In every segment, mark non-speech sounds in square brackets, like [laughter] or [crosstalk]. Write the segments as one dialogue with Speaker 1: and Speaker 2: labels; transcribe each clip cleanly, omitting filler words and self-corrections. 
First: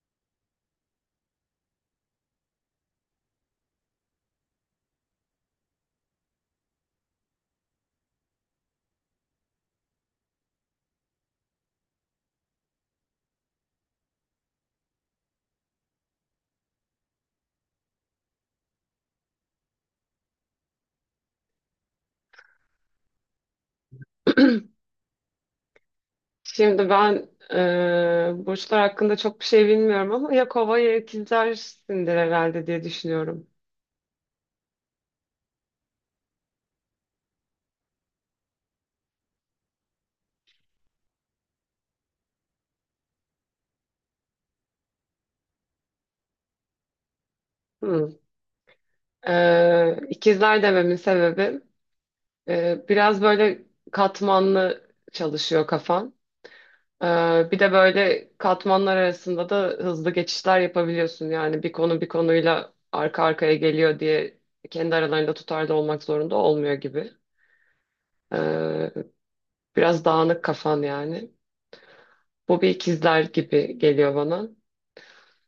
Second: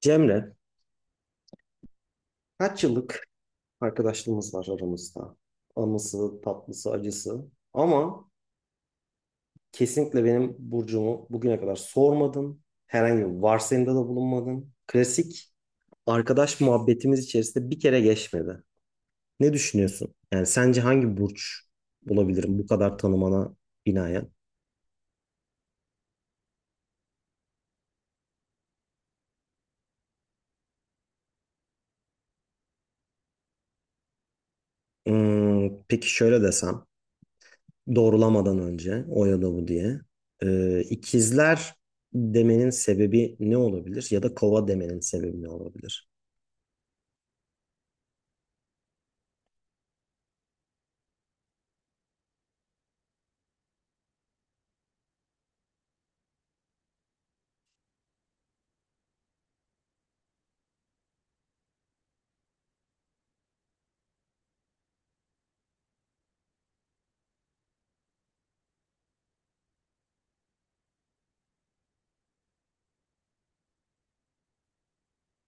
Speaker 1: Cemre, kaç yıllık arkadaşlığımız var aramızda. Anısı, tatlısı, acısı. Ama kesinlikle benim burcumu bugüne kadar sormadın. Herhangi bir varsayımda da bulunmadın. Klasik arkadaş muhabbetimiz içerisinde bir kere geçmedi. Ne düşünüyorsun? Yani sence hangi burç olabilirim bu kadar tanımana binaen?
Speaker 2: [clears throat] Şimdi ben burçlar hakkında çok bir şey bilmiyorum ama ya kova ya ikizlersindir herhalde diye düşünüyorum.
Speaker 1: Hmm, peki şöyle desem, doğrulamadan önce o ya da bu diye. İkizler demenin sebebi ne olabilir? Ya da kova demenin sebebi ne olabilir?
Speaker 2: Hmm. E, ikizler dememin sebebi, biraz böyle katmanlı çalışıyor kafan. E, bir de böyle katmanlar arasında da hızlı geçişler yapabiliyorsun. Yani bir konu bir konuyla arka arkaya geliyor diye kendi aralarında tutarlı olmak zorunda olmuyor gibi. E, biraz dağınık kafan yani. Bu bir ikizler gibi geliyor bana.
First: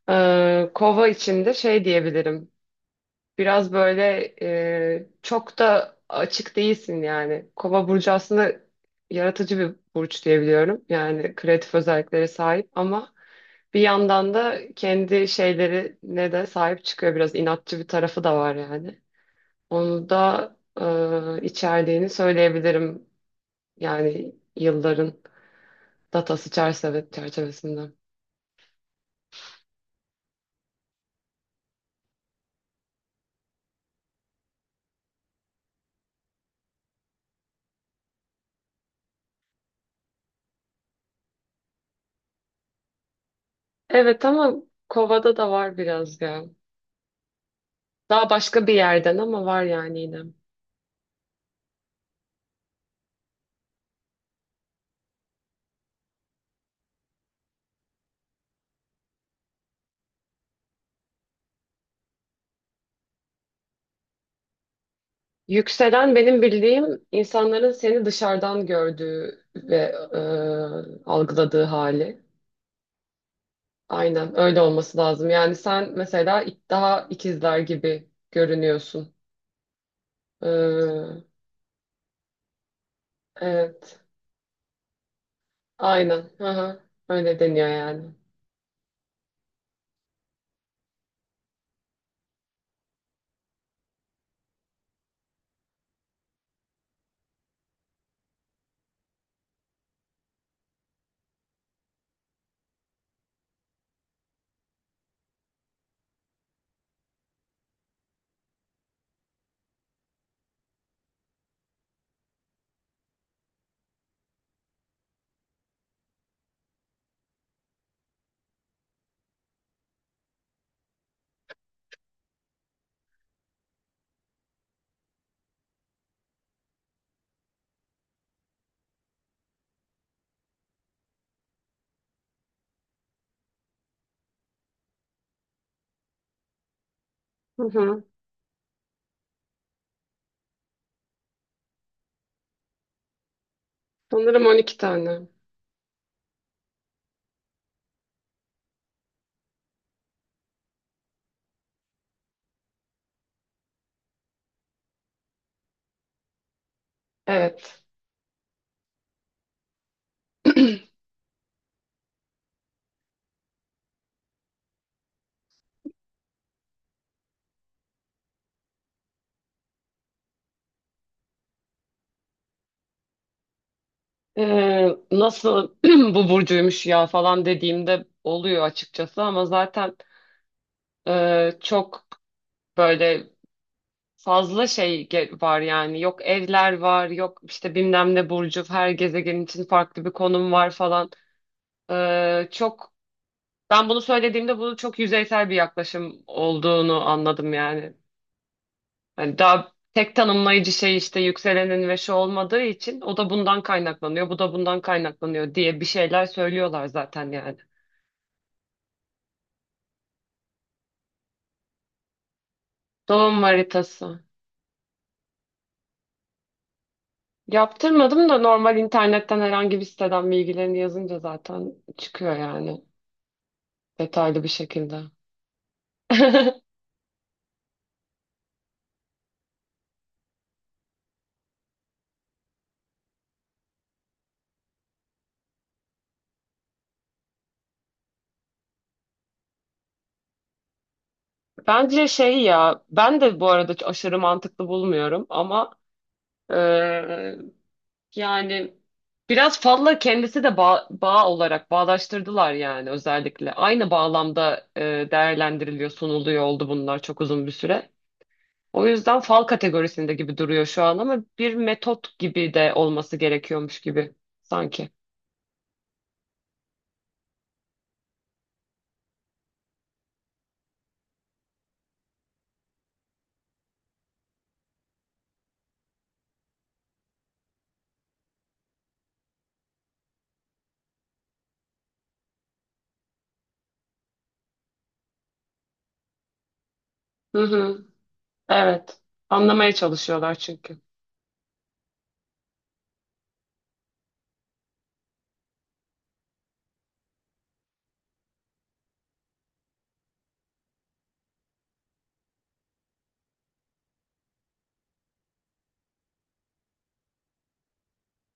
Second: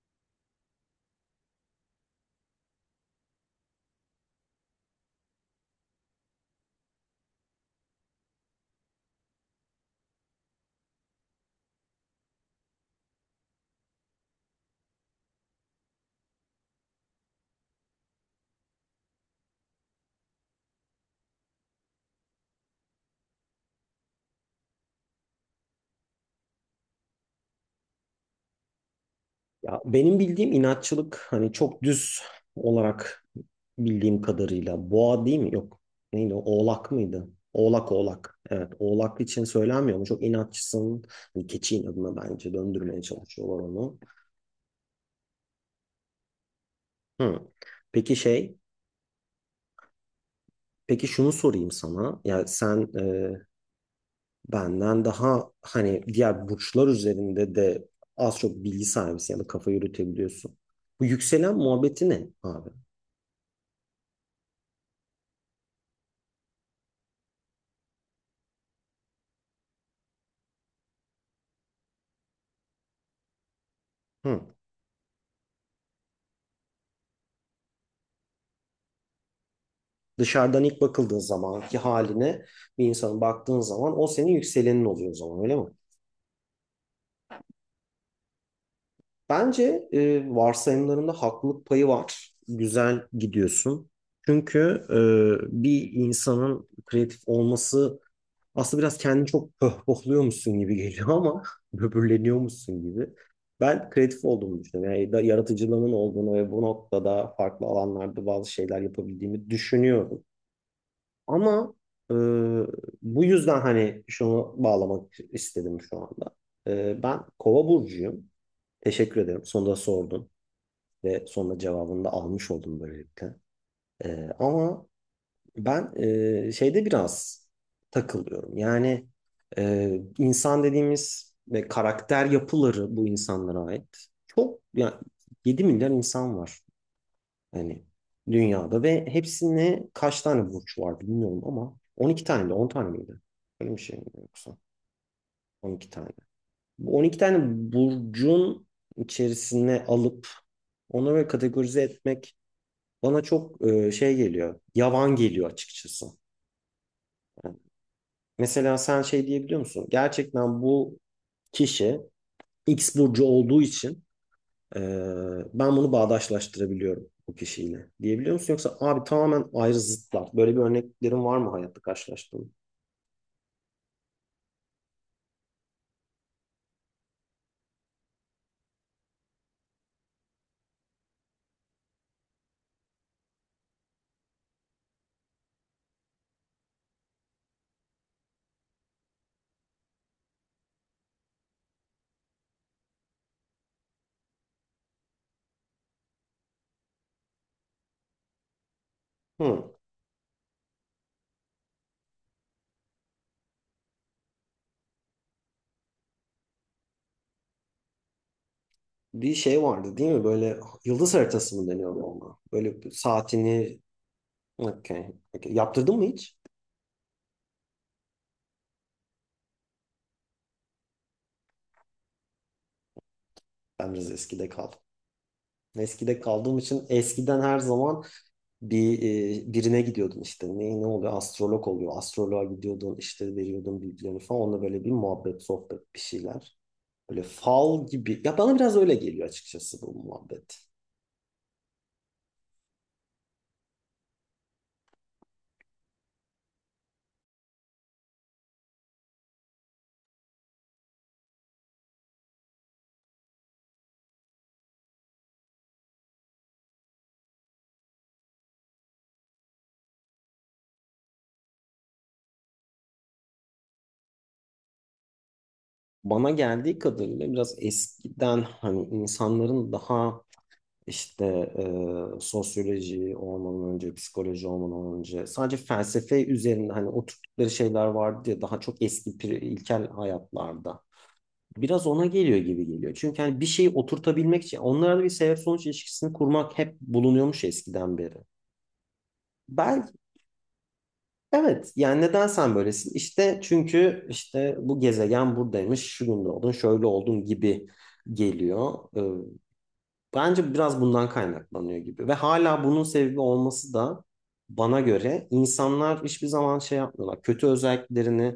Speaker 2: Kova içinde şey diyebilirim. Biraz böyle, çok da açık değilsin yani. Kova burcu aslında yaratıcı bir burç diyebiliyorum. Yani kreatif özelliklere sahip ama bir yandan da kendi şeylerine de sahip çıkıyor. Biraz inatçı bir tarafı da var yani. Onu da içerdiğini söyleyebilirim. Yani yılların datası çerçeve çerçevesinde.
Speaker 1: Ya benim bildiğim inatçılık hani çok düz olarak bildiğim kadarıyla boğa değil mi? Yok. Neydi o? Oğlak mıydı? Oğlak oğlak. Evet oğlak için söylenmiyor mu? Çok inatçısın. Hani keçi inadına bence döndürmeye çalışıyorlar onu.
Speaker 2: Evet ama Kova'da da var biraz ya.
Speaker 1: Hı. Peki
Speaker 2: Daha
Speaker 1: şey
Speaker 2: başka bir yerden ama var yani yine.
Speaker 1: peki şunu sorayım sana. Ya sen benden daha hani diğer burçlar üzerinde de az çok bilgi sahibisin ya da kafa yürütebiliyorsun. Bu yükselen muhabbeti ne abi?
Speaker 2: Yükselen benim bildiğim insanların seni dışarıdan gördüğü ve algıladığı hali. Aynen
Speaker 1: Hı.
Speaker 2: öyle olması lazım. Yani sen mesela daha ikizler gibi görünüyorsun.
Speaker 1: Dışarıdan ilk
Speaker 2: E,
Speaker 1: bakıldığı zamanki haline bir insanın baktığın zaman
Speaker 2: evet.
Speaker 1: o senin yükselenin oluyor o zaman öyle mi?
Speaker 2: Aynen. Hı hı. Öyle deniyor yani.
Speaker 1: Bence varsayımlarında haklılık payı var. Güzel gidiyorsun. Çünkü e, bir insanın kreatif olması aslında biraz kendini çok pohpohluyormuşsun gibi geliyor ama [laughs] böbürleniyormuşsun gibi. Ben kreatif olduğumu düşünüyorum. Yani yaratıcılığımın olduğunu ve bu noktada farklı alanlarda bazı şeyler yapabildiğimi düşünüyorum. Ama e, bu yüzden hani şunu bağlamak istedim şu anda. Ben Kova burcuyum. Teşekkür ederim. Sonunda sordun ve sonunda cevabını da almış oldum böylelikle. Ama ben şeyde biraz takılıyorum. Yani insan dediğimiz ve karakter yapıları bu insanlara ait. Çok yani 7 milyar insan var.
Speaker 2: Hı
Speaker 1: Hani
Speaker 2: hı.
Speaker 1: dünyada ve hepsine kaç tane burç var bilmiyorum ama 12 tane de 10 tane miydi? Öyle bir şey mi
Speaker 2: Sanırım
Speaker 1: yoksa?
Speaker 2: 12 tane.
Speaker 1: On iki tane. Bu 12 tane burcun içerisine alıp onu böyle kategorize etmek bana çok geliyor. Yavan geliyor açıkçası. Yani
Speaker 2: Evet.
Speaker 1: mesela sen şey diyebiliyor musun? Gerçekten
Speaker 2: [clears throat]
Speaker 1: bu kişi X burcu olduğu için Ee, ben bunu bağdaşlaştırabiliyorum bu kişiyle diyebiliyor musun? Yoksa abi tamamen ayrı zıtlar. Böyle bir örneklerin var mı hayatta karşılaştığın?
Speaker 2: Nasıl [clears throat] bu burcuymuş ya falan dediğimde oluyor açıkçası ama zaten, çok böyle fazla var yani. Yok evler var, yok işte bilmem ne burcu, her gezegen için farklı bir konum var falan. Çok Ben bunu söylediğimde bunu çok yüzeysel bir yaklaşım olduğunu anladım yani. Hani daha
Speaker 1: Hı.
Speaker 2: tek tanımlayıcı şey işte yükselenin ve şu olmadığı için o da bundan kaynaklanıyor, bu da bundan kaynaklanıyor diye bir şeyler söylüyorlar zaten yani.
Speaker 1: Bir şey vardı değil mi? Böyle yıldız haritası mı deniyor ona? Böyle
Speaker 2: Doğum
Speaker 1: saatini.
Speaker 2: haritası.
Speaker 1: Okay. Okay. Yaptırdın mı hiç?
Speaker 2: Yaptırmadım da normal internetten herhangi bir siteden bilgilerini yazınca zaten çıkıyor yani,
Speaker 1: Ben biraz
Speaker 2: detaylı
Speaker 1: eskide
Speaker 2: bir
Speaker 1: kaldım.
Speaker 2: şekilde.
Speaker 1: Eskide kaldığım
Speaker 2: [laughs]
Speaker 1: için eskiden her zaman bir birine gidiyordun işte. Ne oluyor? Astrolog oluyor. Astroloğa gidiyordun işte veriyordun bilgilerini falan. Onunla böyle bir muhabbet, sohbet bir şeyler. Böyle fal gibi. Ya bana biraz öyle geliyor açıkçası bu muhabbet.
Speaker 2: Bence şey, ya ben de bu arada aşırı mantıklı bulmuyorum ama eee, yani biraz fazla kendisi de bağ olarak bağdaştırdılar yani, özellikle. Aynı bağlamda değerlendiriliyor, sunuluyor oldu bunlar çok uzun bir süre. O yüzden fal kategorisinde gibi duruyor şu an ama bir metot gibi de olması gerekiyormuş gibi sanki.
Speaker 1: Bana geldiği kadarıyla biraz eskiden hani insanların daha işte sosyoloji olmadan önce, psikoloji olmadan önce sadece felsefe üzerinde hani oturttukları şeyler vardı ya daha çok eski ilkel hayatlarda. Biraz ona geliyor gibi geliyor. Çünkü hani bir şeyi oturtabilmek için onlarda bir sebep sonuç ilişkisini kurmak hep
Speaker 2: Hı
Speaker 1: bulunuyormuş
Speaker 2: hı.
Speaker 1: eskiden beri.
Speaker 2: Evet. Anlamaya
Speaker 1: Ben
Speaker 2: çalışıyorlar çünkü.
Speaker 1: Evet yani neden sen böylesin? İşte çünkü işte bu gezegen buradaymış, şu gün doğdun, şöyle oldun gibi geliyor. Bence biraz bundan kaynaklanıyor gibi ve hala bunun sebebi olması da bana göre insanlar hiçbir zaman şey yapmıyorlar. Kötü özelliklerini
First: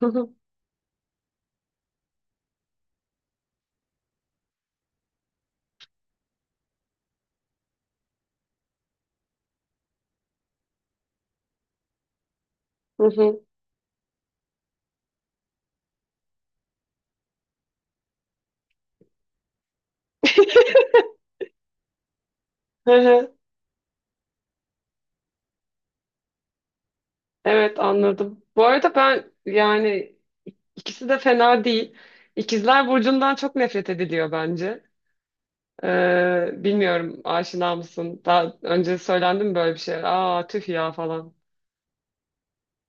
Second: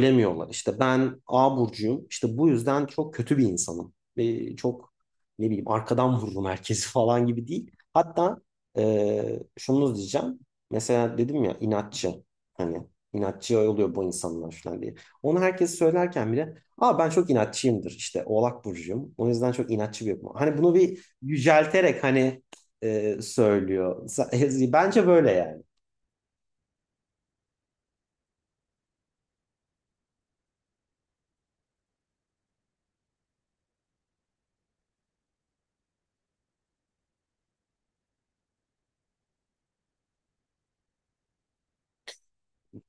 Speaker 2: Hı hı.
Speaker 1: İşte ben A burcuyum. İşte bu yüzden çok kötü bir insanım. Ve çok ne bileyim arkadan vururum herkesi [laughs] falan gibi değil. Hatta şunu diyeceğim. Mesela dedim ya inatçı. Hani
Speaker 2: Hı hı.
Speaker 1: inatçı oluyor bu insanlar falan diye. Onu herkes söylerken bile ama ben çok inatçıyımdır işte Oğlak burcuyum. O yüzden çok inatçı bir yapım. Hani bunu bir yücelterek hani
Speaker 2: Hı hı.
Speaker 1: söylüyor. [laughs] Bence böyle yani.
Speaker 2: Evet, anladım. Bu arada ben yani ikisi de fena değil. İkizler Burcu'ndan çok nefret ediliyor bence. Bilmiyorum, aşina mısın? Daha önce söylendi mi böyle bir şey? Aa, tüh ya falan.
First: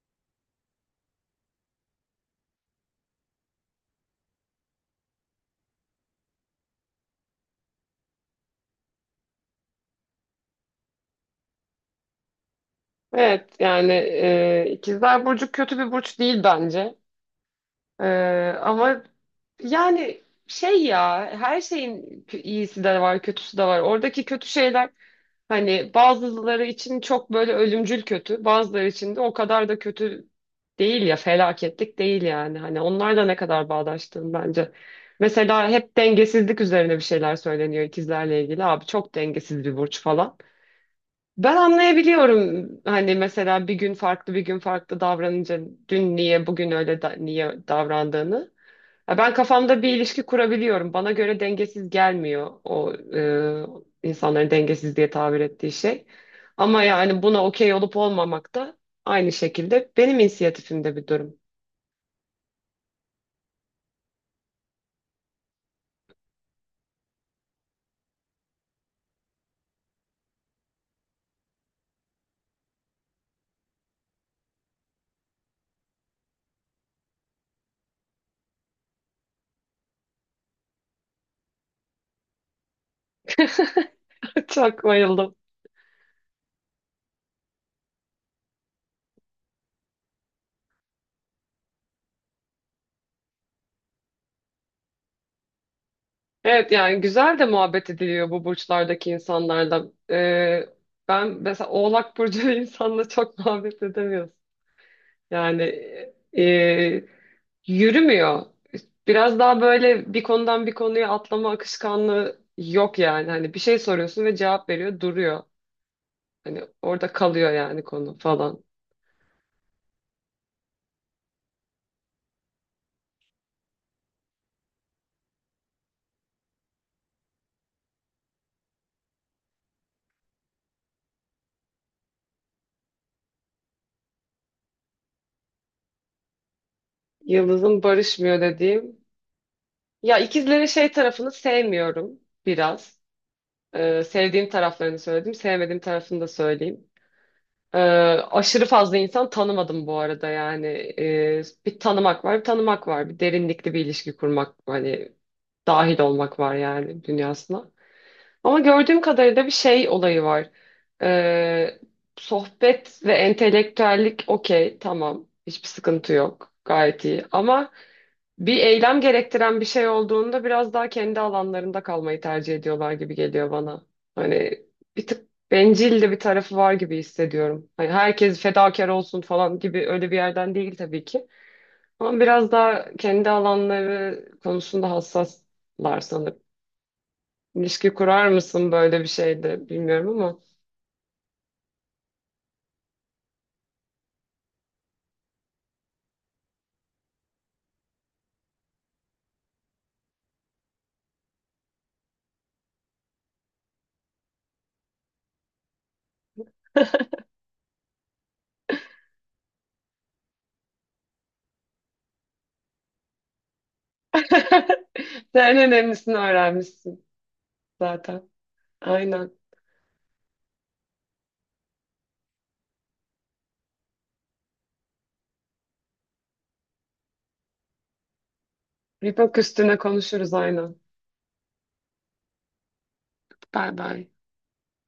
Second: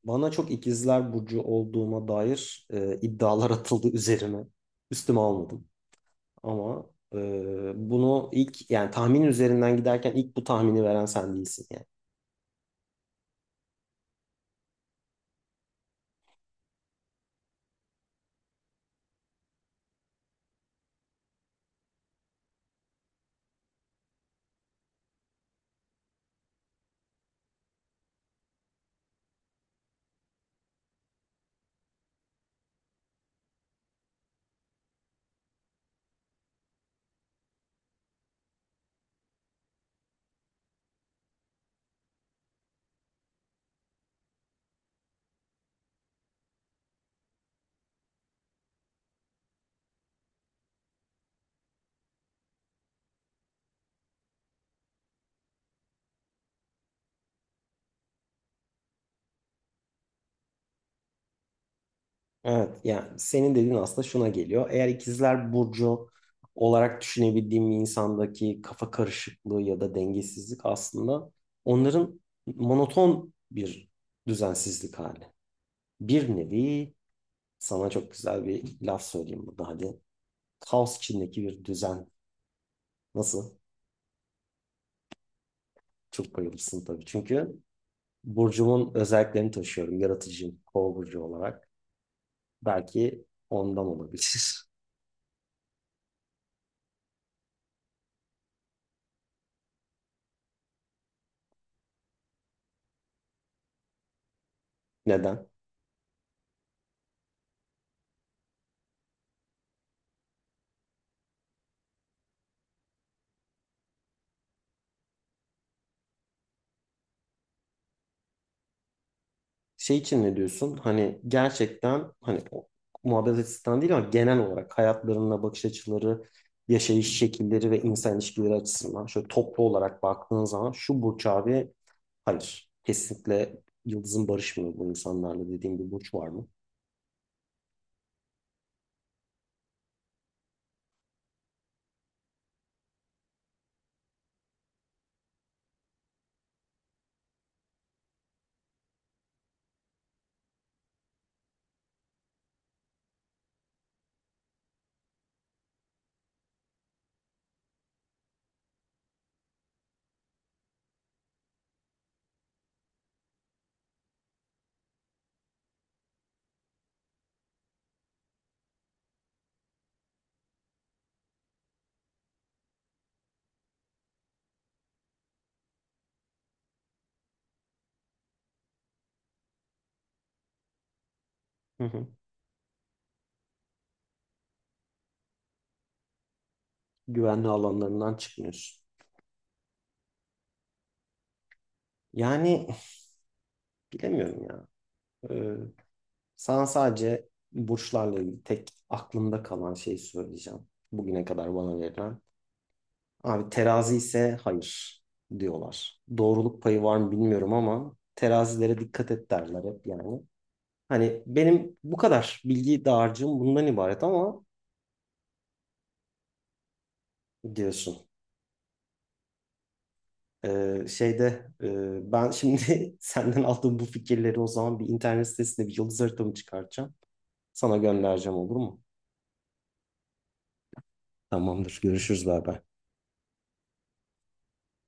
Speaker 1: Bana çok ikizler burcu olduğuma dair iddialar atıldı üzerime. Üstüme almadım. Ama bunu ilk yani tahmin üzerinden giderken ilk bu tahmini veren sen değilsin yani.
Speaker 2: Evet yani, İkizler Burcu kötü bir burç değil bence. Ee, ama yani şey ya, her şeyin iyisi de var, kötüsü de var. Oradaki kötü şeyler hani bazıları için çok böyle ölümcül kötü, bazıları için de o kadar da kötü değil ya, felaketlik değil yani. Hani onlarla ne kadar bağdaştığım bence. Mesela hep dengesizlik üzerine bir şeyler söyleniyor ikizlerle ilgili. Abi çok dengesiz bir burç falan. Ben anlayabiliyorum hani, mesela bir gün farklı bir gün farklı davranınca, dün niye bugün öyle niye davrandığını. Ya ben kafamda bir ilişki kurabiliyorum. Bana göre dengesiz gelmiyor o insanların dengesiz diye tabir ettiği şey. Ama yani buna okey olup olmamak da aynı şekilde benim inisiyatifimde bir durum.
Speaker 1: Evet yani senin dediğin aslında şuna geliyor. Eğer ikizler burcu olarak düşünebildiğim bir insandaki kafa karışıklığı ya da dengesizlik aslında onların monoton bir düzensizlik hali. Bir nevi sana çok güzel bir laf söyleyeyim burada hadi. Kaos içindeki bir düzen. Nasıl?
Speaker 2: [laughs] Çok bayıldım.
Speaker 1: Çok bayılırsın tabii. Çünkü burcumun özelliklerini taşıyorum. Yaratıcıyım. Kova burcu olarak. Belki ondan olabilir.
Speaker 2: Evet yani güzel de muhabbet ediliyor bu burçlardaki insanlarla. E, Ben mesela Oğlak Burcu [laughs] insanla çok muhabbet edemiyorum.
Speaker 1: [laughs] Neden?
Speaker 2: Yani e, yürümüyor. Biraz daha böyle bir konudan bir konuya atlama akışkanlığı yok yani. Hani bir şey soruyorsun ve cevap veriyor, duruyor. Hani orada kalıyor yani konu falan.
Speaker 1: Şey için ne diyorsun? Hani gerçekten hani o muhabbet açısından değil ama genel olarak hayatlarına bakış açıları, yaşayış şekilleri ve insan ilişkileri açısından şöyle toplu olarak baktığın zaman şu Burç abi hayır. Kesinlikle yıldızın barışmıyor bu insanlarla dediğim bir Burç var mı?
Speaker 2: Yıldız'ın barışmıyor dediğim. Ya ikizlerin şey tarafını sevmiyorum biraz. Sevdiğim taraflarını söyledim, sevmediğim tarafını da söyleyeyim. Ee, Aşırı fazla insan tanımadım bu arada yani. Bir tanımak var, bir tanımak var. Bir derinlikli bir ilişki kurmak, hani dahil olmak var yani dünyasına. Ama gördüğüm kadarıyla bir şey olayı var. Ee, Sohbet ve entelektüellik okey, tamam. Hiçbir sıkıntı yok. Gayet iyi. Ama bir eylem gerektiren bir şey olduğunda biraz daha kendi alanlarında kalmayı tercih ediyorlar gibi geliyor bana. Hani bir tık bencil de bir tarafı var gibi hissediyorum. Hani herkes fedakar olsun falan gibi öyle bir yerden değil tabii ki.
Speaker 1: Hı hı.
Speaker 2: Ama biraz daha kendi alanları konusunda hassaslar sanırım.
Speaker 1: Güvenli
Speaker 2: İlişki
Speaker 1: alanlarından
Speaker 2: kurar mısın
Speaker 1: çıkmıyorsun.
Speaker 2: böyle bir şeyde bilmiyorum ama.
Speaker 1: Yani bilemiyorum ya. Ee, Sana sadece burçlarla ilgili tek aklımda kalan şeyi söyleyeceğim. Bugüne kadar bana verilen. Abi terazi ise hayır diyorlar. Doğruluk payı var mı
Speaker 2: [laughs]
Speaker 1: bilmiyorum ama terazilere dikkat et derler hep yani. Hani benim bu kadar bilgi dağarcığım bundan ibaret ama
Speaker 2: Sen en önemlisini öğrenmişsin
Speaker 1: diyorsun.
Speaker 2: zaten. Aynen.
Speaker 1: Ben şimdi [laughs] senden aldığım bu fikirleri o zaman bir internet sitesinde bir yıldız haritamı çıkartacağım. Sana göndereceğim olur mu?
Speaker 2: Bir bak, üstüne konuşuruz aynen.
Speaker 1: Tamamdır. Görüşürüz beraber.
Speaker 2: Bay bay.